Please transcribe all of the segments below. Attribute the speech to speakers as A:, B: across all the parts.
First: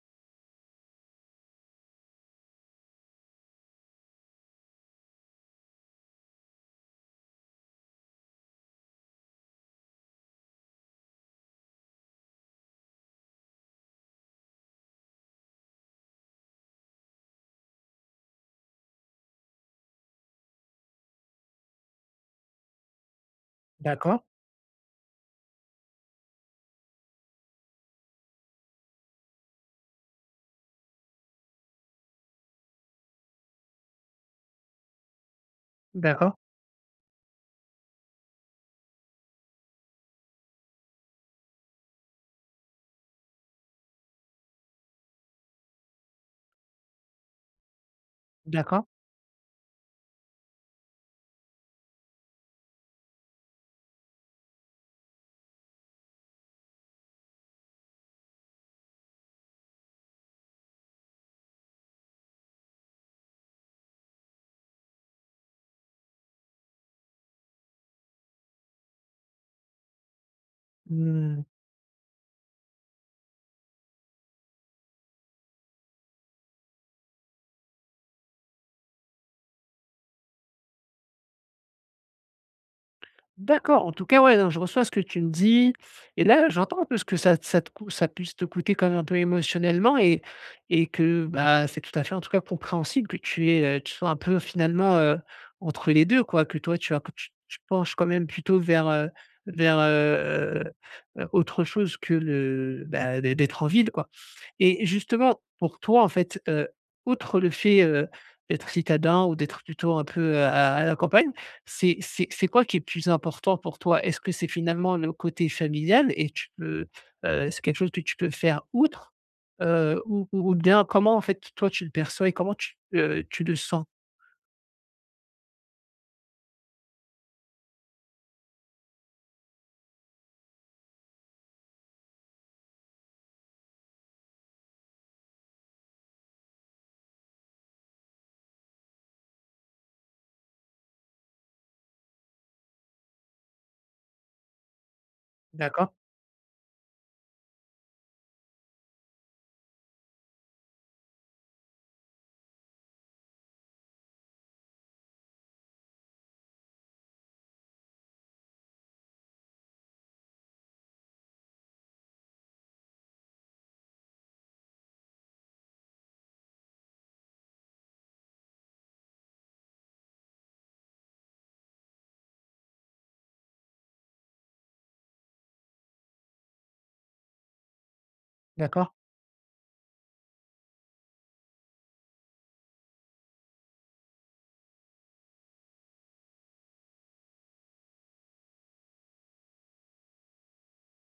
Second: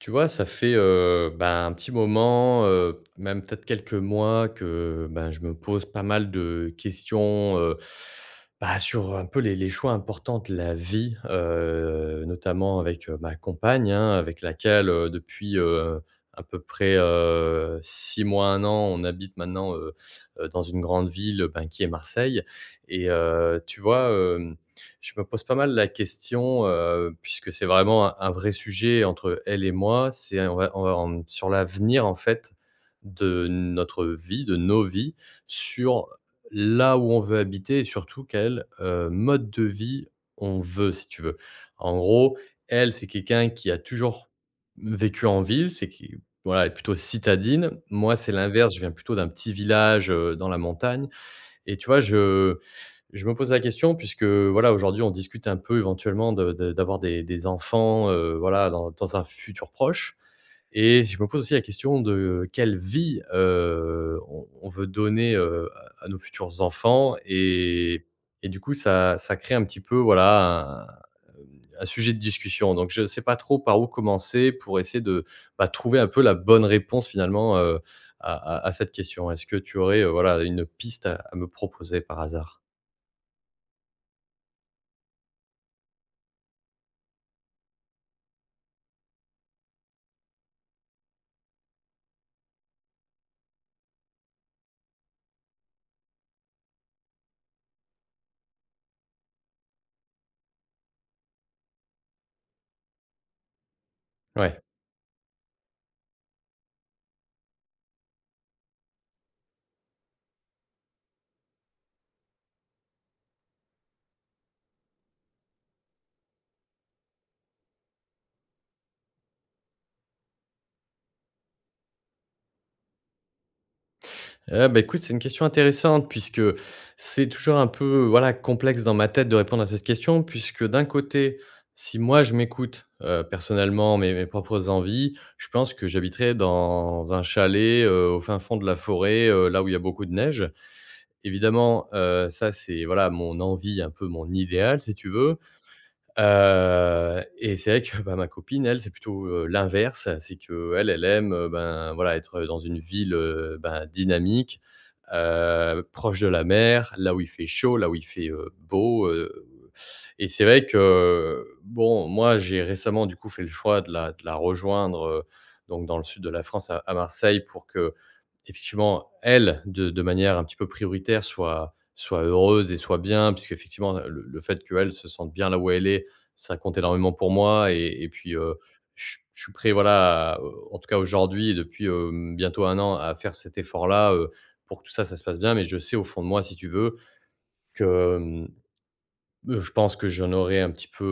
A: Tu vois, ça fait, un petit moment, même peut-être quelques mois que, je me pose pas mal de questions, sur un peu les choix importants de la vie, notamment avec, ma compagne, hein, avec laquelle, depuis, à peu près, 6 mois, un an, on habite maintenant, dans une grande ville, qui est Marseille, et tu vois,
B: D'accord,
A: euh, je me pose pas mal la question, puisque c'est vraiment un vrai sujet entre elle et moi, c'est on va en sur l'avenir, en fait, de notre vie, de nos vies, sur
B: d'accord,
A: là où on veut habiter et surtout quel, mode de vie on veut, si tu veux. En gros, elle, c'est quelqu'un qui a toujours vécu en ville, c'est qui voilà, elle est plutôt citadine. Moi, c'est l'inverse, je
B: d'accord.
A: viens plutôt d'un petit village, dans la montagne et tu vois, je me pose la question puisque, voilà, aujourd'hui, on discute un peu éventuellement de d'avoir des enfants, voilà, dans un futur proche. Et je me pose aussi la question de quelle vie, on veut donner, à nos futurs enfants et du coup ça crée un petit peu voilà
B: Mmh,
A: un, un sujet de discussion. Donc je ne sais pas trop par où commencer pour essayer de, trouver un peu la bonne réponse finalement, à cette question. Est-ce que tu aurais, voilà une piste à me proposer par hasard?
B: d'accord, en tout cas, ouais, non, je reçois ce que tu me dis et là, j'entends un peu ce que ça ça te cou ça puisse te coûter quand même un peu émotionnellement et que, bah, c'est tout à fait, en tout cas, compréhensible que tu aies, tu sois un peu finalement, entre les 2, quoi, que toi, tu as que tu tu penches quand même plutôt vers, vers, heu heu, autre chose que le, bah, d'être en ville, quoi.
A: Ouais.
B: Et justement, pour toi, en fait, outre le fait, d'être citadin ou d'être plutôt un peu, à la campagne, c'est quoi qui est plus important pour toi? Est-ce que c'est finalement le côté familial et tu peux, c'est quelque chose que tu peux faire outre. Ou bien comment en fait toi tu le perçois et comment tu, tu le sens?
A: Eh bah, écoute, c'est une question intéressante puisque c'est toujours un peu, voilà, complexe dans ma tête de répondre à cette question puisque d'un côté, si moi je m'écoute, personnellement mes propres envies, je pense que j'habiterais dans un chalet, au fin fond de la forêt, là où il y a beaucoup de neige. Évidemment, ça c'est, voilà, mon envie, un peu mon idéal si tu veux.
B: D'accord,
A: Et c'est vrai que, bah, ma copine, elle, c'est plutôt, l'inverse. C'est que elle aime, voilà, être dans une ville, dynamique, proche de la mer, là où il fait chaud, là où il fait, beau, et c'est vrai que, bon, moi, j'ai récemment, du coup, fait le choix de la rejoindre, donc dans le sud de la France, à Marseille pour que effectivement, elle, de manière un petit peu prioritaire, soit heureuse et soit bien puisqu'effectivement, le fait qu'elle se sente bien là où elle est, ça compte énormément pour moi et puis,
B: d'accord.
A: je suis prêt, voilà, à en tout cas aujourd'hui, et depuis, bientôt un an, à faire cet effort-là, pour que tout ça, ça se passe bien. Mais je sais au fond de moi, si tu veux, que, je pense que j'en aurais un petit peu,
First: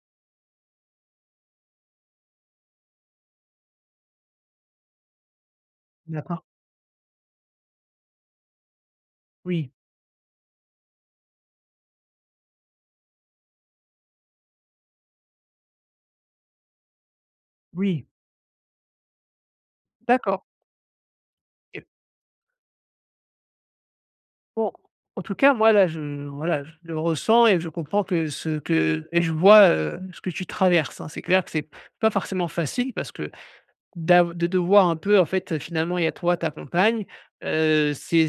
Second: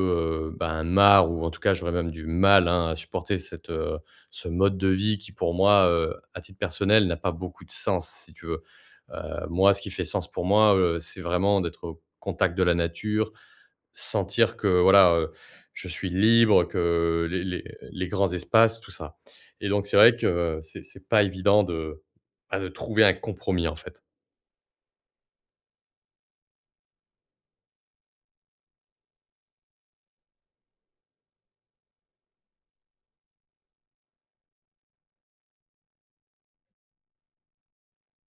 A: marre ou en tout cas, j'aurais même du mal, hein, à supporter cette, ce mode de vie qui pour moi, à
B: D'accord.
A: titre personnel, n'a pas beaucoup de sens, si tu veux. Moi,
B: Oui,
A: ce qui fait sens pour moi, c'est vraiment d'être au contact de la nature, sentir que voilà, je suis libre, que
B: oui,
A: les grands espaces, tout ça et donc c'est vrai que
B: d'accord.
A: c'est pas évident
B: OK.
A: de, de trouver un compromis, en fait.
B: Bon, en tout cas, moi, là, je voilà, je le ressens et je comprends que ce que et je vois, ce que tu traverses, hein. C'est clair que c'est pas forcément facile parce que D'av de devoir un peu, en fait, finalement, il y a toi, ta compagne, heu, c'est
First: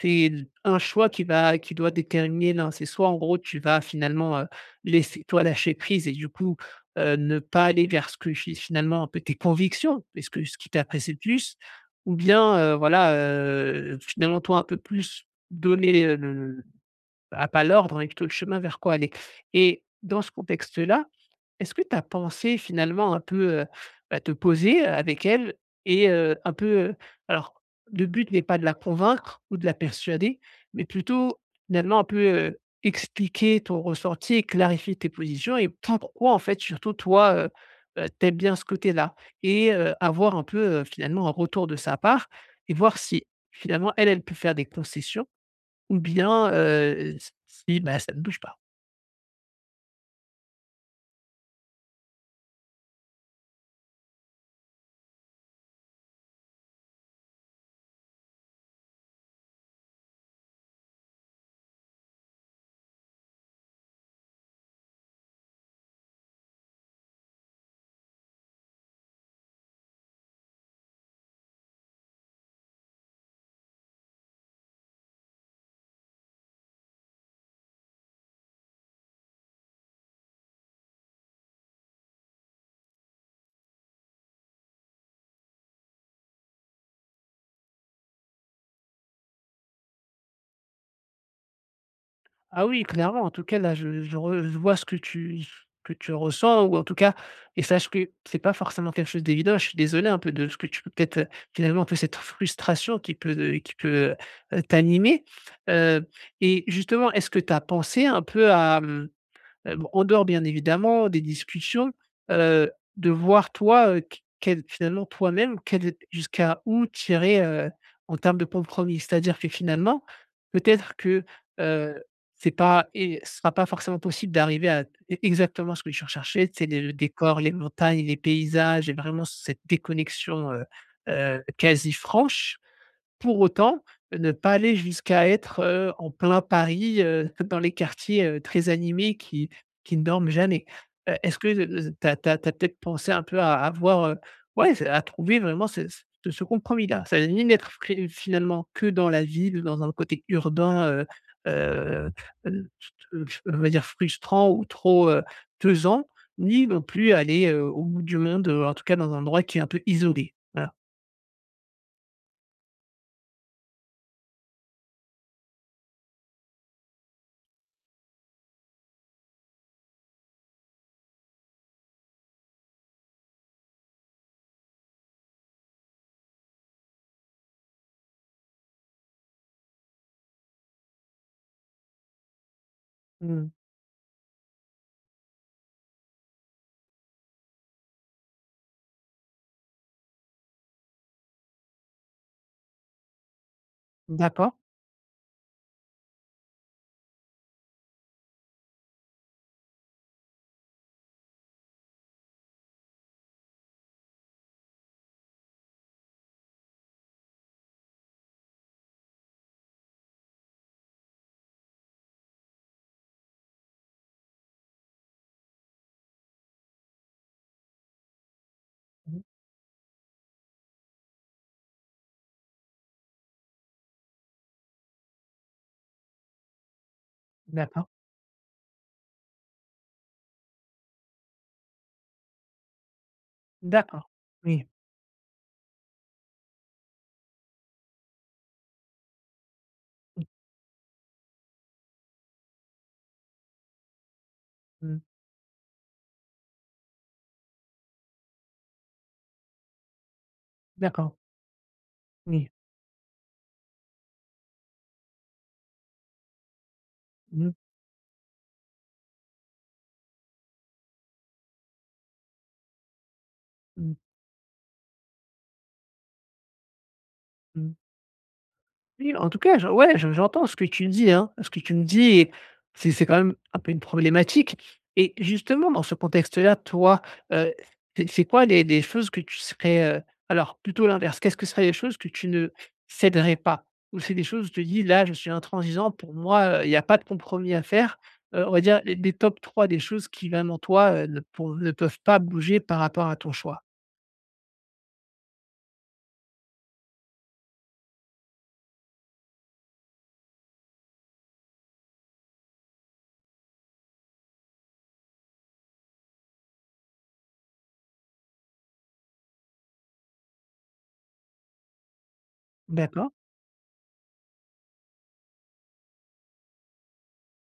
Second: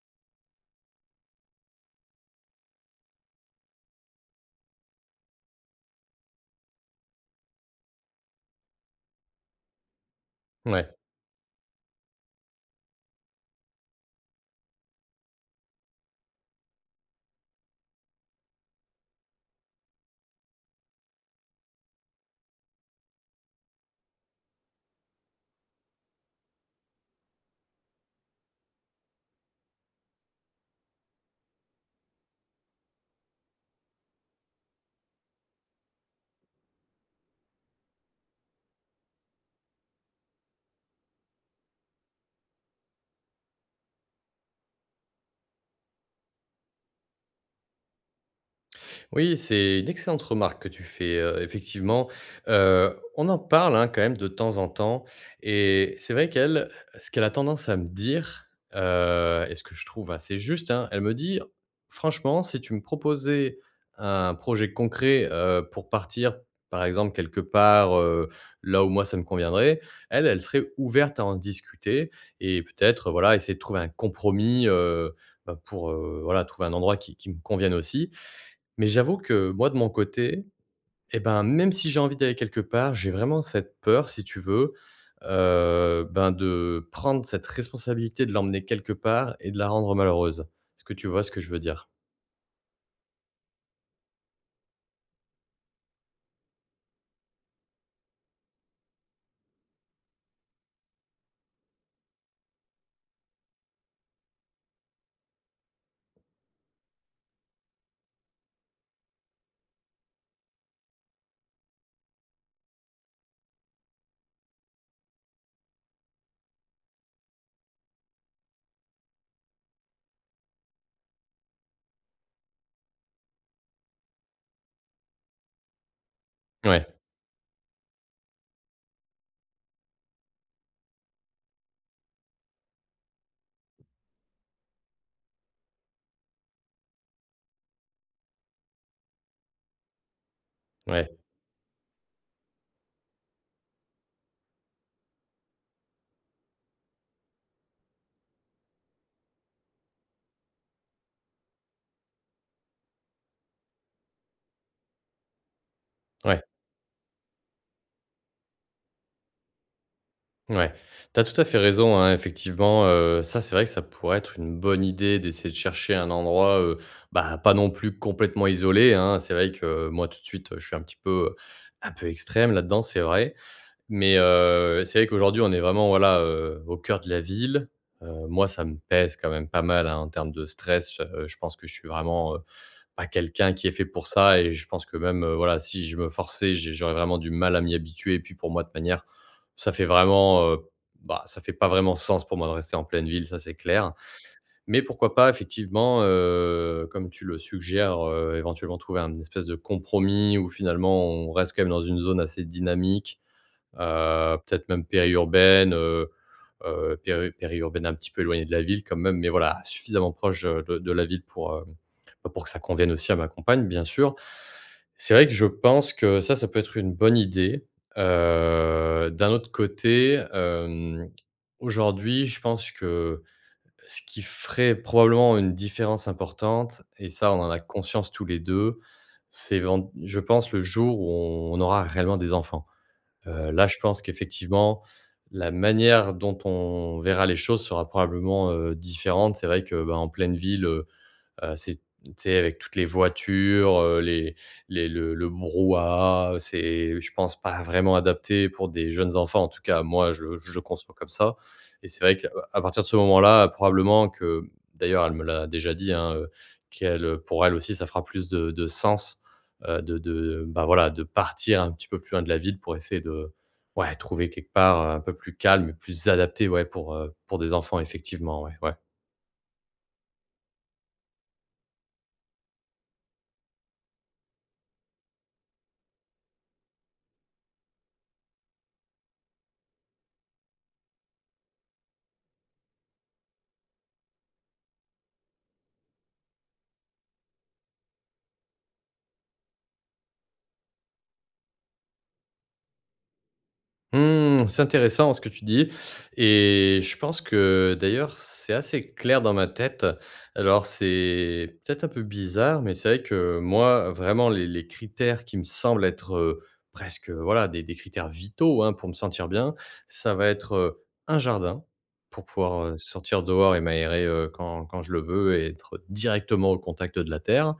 B: c'est un choix qui va qui doit déterminer l'un. C'est soit, en gros, tu vas finalement, laisser toi lâcher prise et du coup, ne pas aller vers ce que fi finalement un peu tes convictions, parce que ce qui
A: Ouais.
B: t'apprécie le plus. Ou bien, voilà, finalement, toi, un peu plus donner, le à pas l'ordre, mais plutôt le chemin vers quoi aller. Et dans ce contexte-là, est-ce que tu as pensé finalement un peu, bah, te poser avec elle et un peu, alors le but n'est pas de la convaincre ou de la persuader, mais plutôt finalement un peu, expliquer ton ressenti et clarifier tes positions et pourquoi en fait surtout toi, tu bien ce côté-là? Et avoir un peu, finalement un retour de sa part et voir si finalement elle, elle peut faire des concessions ou bien, si, bah, ça ne bouge pas.
A: Oui, c'est une excellente remarque que tu fais, effectivement. On en parle, hein, quand même de temps en temps et c'est vrai qu'elle, ce qu'elle a tendance à me dire, et ce que je trouve assez juste, hein, elle me dit: «Franchement, si tu me proposais un projet concret, pour partir, par exemple, quelque part, là où moi ça me conviendrait», elle, elle serait ouverte à en discuter et peut-être, voilà, essayer de trouver un compromis, pour, voilà, trouver un endroit qui me convienne aussi mais j'avoue que moi, de mon côté, et ben, même si j'ai envie d'aller quelque part, j'ai vraiment cette peur, si tu veux, de prendre cette responsabilité de l'emmener quelque part et de la rendre malheureuse. Est-ce que tu vois ce que je veux dire?
B: Ah oui, clairement. En tout cas, là, je re je vois ce que tu ressens ou en tout cas, et sache que c'est pas forcément quelque chose d'évident. Je suis désolé un peu de ce que tu peux peut-être, finalement, un peu cette frustration qui peut, t'animer, heu et justement, est-ce que tu as pensé un peu à, mmh, bon, en dehors bien évidemment des discussions, heu, de voir toi, qu quel finalement toi-même, quel jusqu'à où tirer irais, en termes de compromis? C'est-à-dire que finalement, peut-être que, heu, c'est pas et ce sera pas forcément possible d'arriver à e exactement ce que je recherchais, c'est
A: Ouais,
B: le décor, les montagnes, les paysages et vraiment cette déconnexion, quasi franche. Pour autant, ne pas aller jusqu'à être, en plein Paris, dans les quartiers, très animés qui ne dorment jamais.
A: ouais,
B: Est-ce que tu as peut-être pensé un peu à avoir, voir, ouais, c'est à trouver vraiment ce compromis-là? Ça veut ni n'être fré finalement que dans la ville ou dans un côté urbain, heu heu, on va dire frustrant ou trop, pesant,
A: ouais,
B: ni non plus aller, au bout du monde, en tout cas dans un endroit qui est un peu isolé.
A: ouais.
B: Ah.
A: T'as tout à fait raison, hein, effectivement, ça, c'est vrai que ça pourrait être une bonne idée d'essayer de chercher un endroit, pas non plus complètement isolé, hein. C'est vrai que moi, tout de suite, je suis un petit peu, un peu extrême là-dedans, c'est vrai. Mais c'est vrai qu'aujourd'hui, on est vraiment, voilà, au cœur de la ville. Moi, ça me pèse quand même pas mal, hein, en termes de stress. Je pense que je suis vraiment, pas
B: Mmh.
A: quelqu'un qui est fait pour ça et je pense que même, voilà, si je me forçais, j'aurais vraiment du mal à m'y habituer et puis pour moi, de manière ça fait vraiment, ça fait pas vraiment sens pour moi de rester en pleine ville, ça, c'est clair.
B: D'accord.
A: Mais pourquoi pas effectivement, comme tu le suggères, éventuellement trouver un espèce de compromis où finalement on reste quand même dans une zone assez dynamique. Peut-être même périurbaine, périurbaine un petit peu éloignée de la ville quand même, mais voilà, suffisamment proche, de la ville pour, pour que ça convienne aussi à ma compagne, bien sûr. C'est vrai que je pense que ça peut être une bonne idée.
B: Mmh.
A: D'un autre côté, aujourd'hui, je pense que ce qui ferait probablement une différence importante et ça, on en a
B: D'accord.
A: conscience tous les 2, c'est vend je pense, le jour où on aura réellement des enfants. Là, je pense
B: D'accord. Oui.
A: qu'effectivement, la manière dont on verra les choses sera probablement, différente. C'est vrai que, bah, en
B: Mmh.
A: pleine ville, c'est tu sais, avec toutes les voitures, les
B: Mmh.
A: le brouhaha, c'est je pense pas vraiment adapté pour des jeunes enfants. En tout cas, moi, je le conçois comme
B: D'accord.
A: ça et c'est vrai qu'à
B: Oui.
A: à partir de ce moment-là, probablement que d'ailleurs, elle me l'a déjà dit, hein, qu'elle, pour
B: Mmh.
A: elle aussi, ça fera plus de sens, de, voilà, de partir un petit peu plus loin de la ville pour essayer de, ouais,
B: Mmh.
A: trouver quelque part, un peu plus calme et plus adapté, ouais, pour des
B: Mmh.
A: enfants effectivement, ouais, ouais.
B: Oui, en tout cas, je ouais, je j'entends ce que tu dis, hein. Ce que tu me dis, et c'est quand même un peu une problématique, et justement dans ce contexte-là, toi, heu, c'est quoi les choses que tu serais, alors plutôt l'inverse, qu'est-ce que seraient les choses que tu ne céderais pas? Ou c'est des choses où tu te dis: «Là, je suis intransigeant, pour moi, il n'y a pas de compromis à faire». On va dire les top 3 des choses qui vraiment toi, ne pour ne peuvent pas bouger par rapport à ton choix?
A: Mmh, c'est intéressant ce que tu dis et je pense que d'ailleurs c'est assez clair dans ma tête. Alors c'est peut-être un peu bizarre, mais c'est vrai que moi vraiment les critères qui me semblent être, presque, voilà, des critères vitaux, hein, pour me sentir bien, ça va être, un jardin pour pouvoir,
B: D'accord,
A: sortir dehors et m'aérer, quand je le veux et être directement au contact de la terre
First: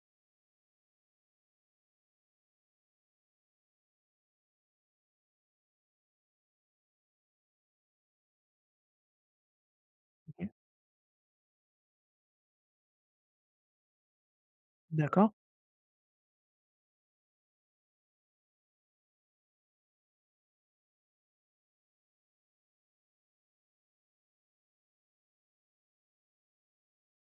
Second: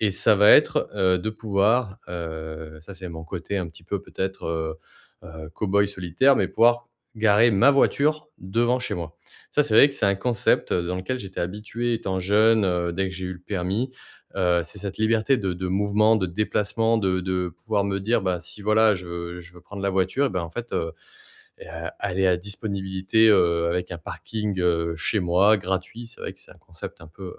A: et ça va être, de pouvoir, ça c'est mon côté un petit peu peut-être, cow-boy solitaire, mais pouvoir garer ma voiture devant chez moi. Ça, c'est vrai que c'est un
B: OK.
A: concept, dans lequel j'étais habitué étant jeune, dès que j'ai eu le permis. C'est cette
B: D'accord,
A: liberté de mouvement, de déplacement, de pouvoir me dire: «Bah, si voilà, je veux prendre la voiture et ben, en fait, et, aller à disponibilité, avec un parking, chez moi gratuit, c'est vrai que c'est un concept un peu,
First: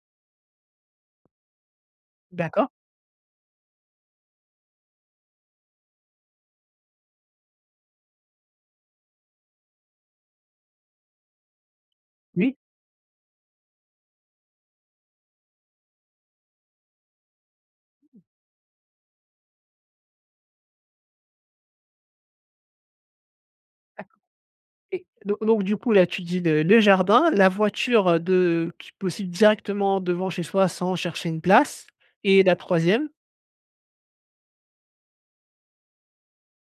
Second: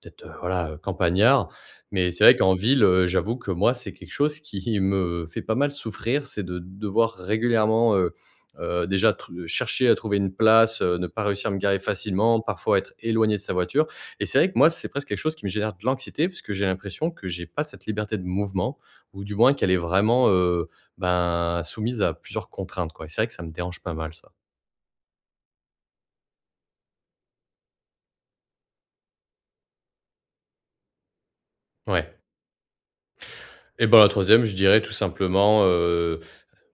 A: peut-être, voilà, campagnard. Mais c'est vrai qu'en
B: d'accord,
A: ville, j'avoue que moi, c'est quelque chose qui me fait pas mal souffrir, c'est de devoir régulièrement, déjà tr chercher à trouver une place, ne pas réussir à me garer facilement,
B: oui.
A: parfois être éloigné de sa voiture. Et c'est vrai que moi, c'est presque quelque chose qui me génère de l'anxiété, parce que j'ai l'impression que j'ai pas cette liberté de mouvement ou du moins qu'elle est vraiment, soumise à plusieurs contraintes, quoi. Et c'est vrai que ça me dérange pas mal ça.
B: Et do donc du coup, là, tu dis le jardin, la voiture, de qui possible directement devant chez soi sans chercher une place,
A: Ouais.
B: et la troisième.
A: Et ben, la troisième je dirais tout simplement,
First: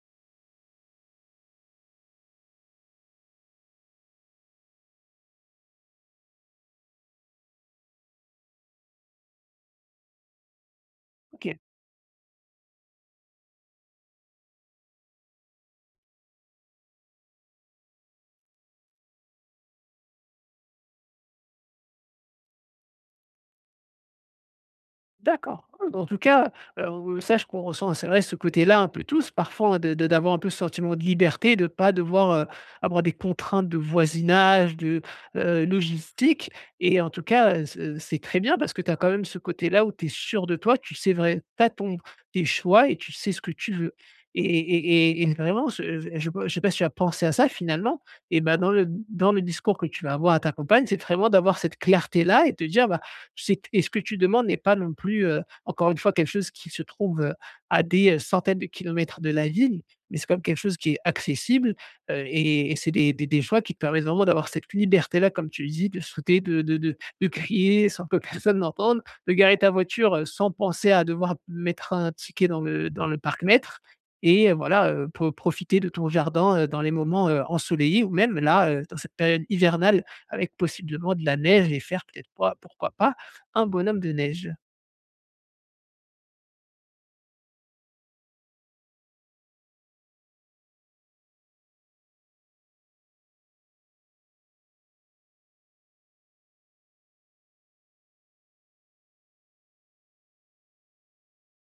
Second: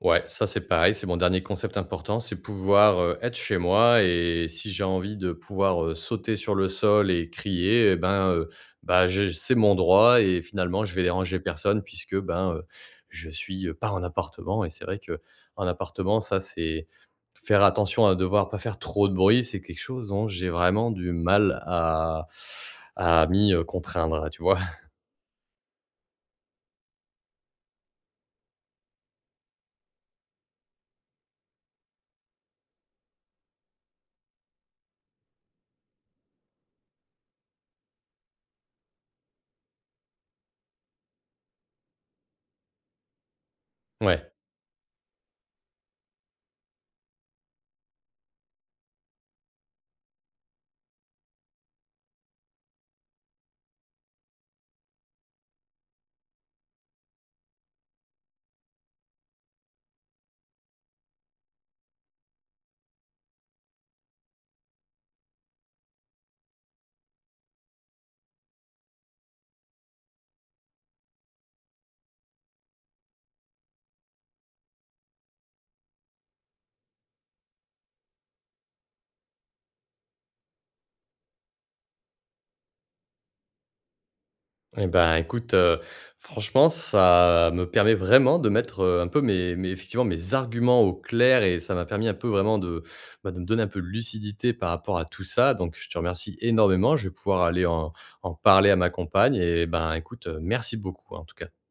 A: ouais, ça c'est pareil, c'est mon dernier concept important, c'est pouvoir, être chez moi et si j'ai envie de pouvoir, sauter sur le sol et crier et ben, j'ai c'est mon droit et finalement je vais déranger
B: OK.
A: personne puisque, je suis, pas en appartement et c'est vrai que en appartement ça c'est faire attention à devoir pas faire trop de bruit, c'est quelque chose dont j'ai vraiment du mal à m'y, contraindre, tu vois?
B: D'accord. Ah, en tout cas, on sache qu'on ressent, c'est vrai, ce côté-là un peu tous, parfois, hein, de d'avoir un peu ce sentiment de liberté, de ne pas devoir, avoir des contraintes de voisinage, de, logistique, et en tout cas, heu, c'est très bien parce que tu as quand même ce côté-là où tu es sûr de toi, tu sais vrai tu as ton tes choix et tu sais ce que tu veux.
A: Ouais.
B: Et vraiment, je sais pas si tu as pensé à ça finalement, et ben dans le discours que tu vas avoir à ta compagne, c'est vraiment d'avoir cette clarté-là et te dire: c'est et ce que tu demandes n'est pas non plus, encore une fois, quelque chose qui se trouve, à des, centaines de kilomètres de la ville, mais c'est quand même quelque chose qui est accessible, et c'est des choix qui te permettent vraiment d'avoir cette liberté-là, comme tu dis, de sauter, de crier sans que personne n'entende, de garer ta voiture, sans penser à devoir mettre un ticket dans le parc-mètre, et voilà, profiter de ton jardin, dans les moments, ensoleillés ou même là, dans cette période hivernale avec possiblement de la neige et faire peut-être, pas pourquoi pas, un bonhomme de neige.
A: Eh ben, écoute, franchement, ça me permet vraiment de mettre, un peu mes effectivement mes arguments au clair et ça m'a permis un peu vraiment de, de me donner un peu de lucidité par rapport à tout ça. Donc je te remercie énormément. Je vais pouvoir aller en parler à ma compagne et ben, écoute, merci beaucoup, hein, en tout cas.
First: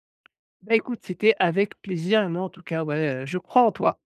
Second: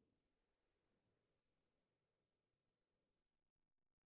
B: Bah, écoute, c'était avec plaisir et moi, en tout cas, ouais, je crois en toi.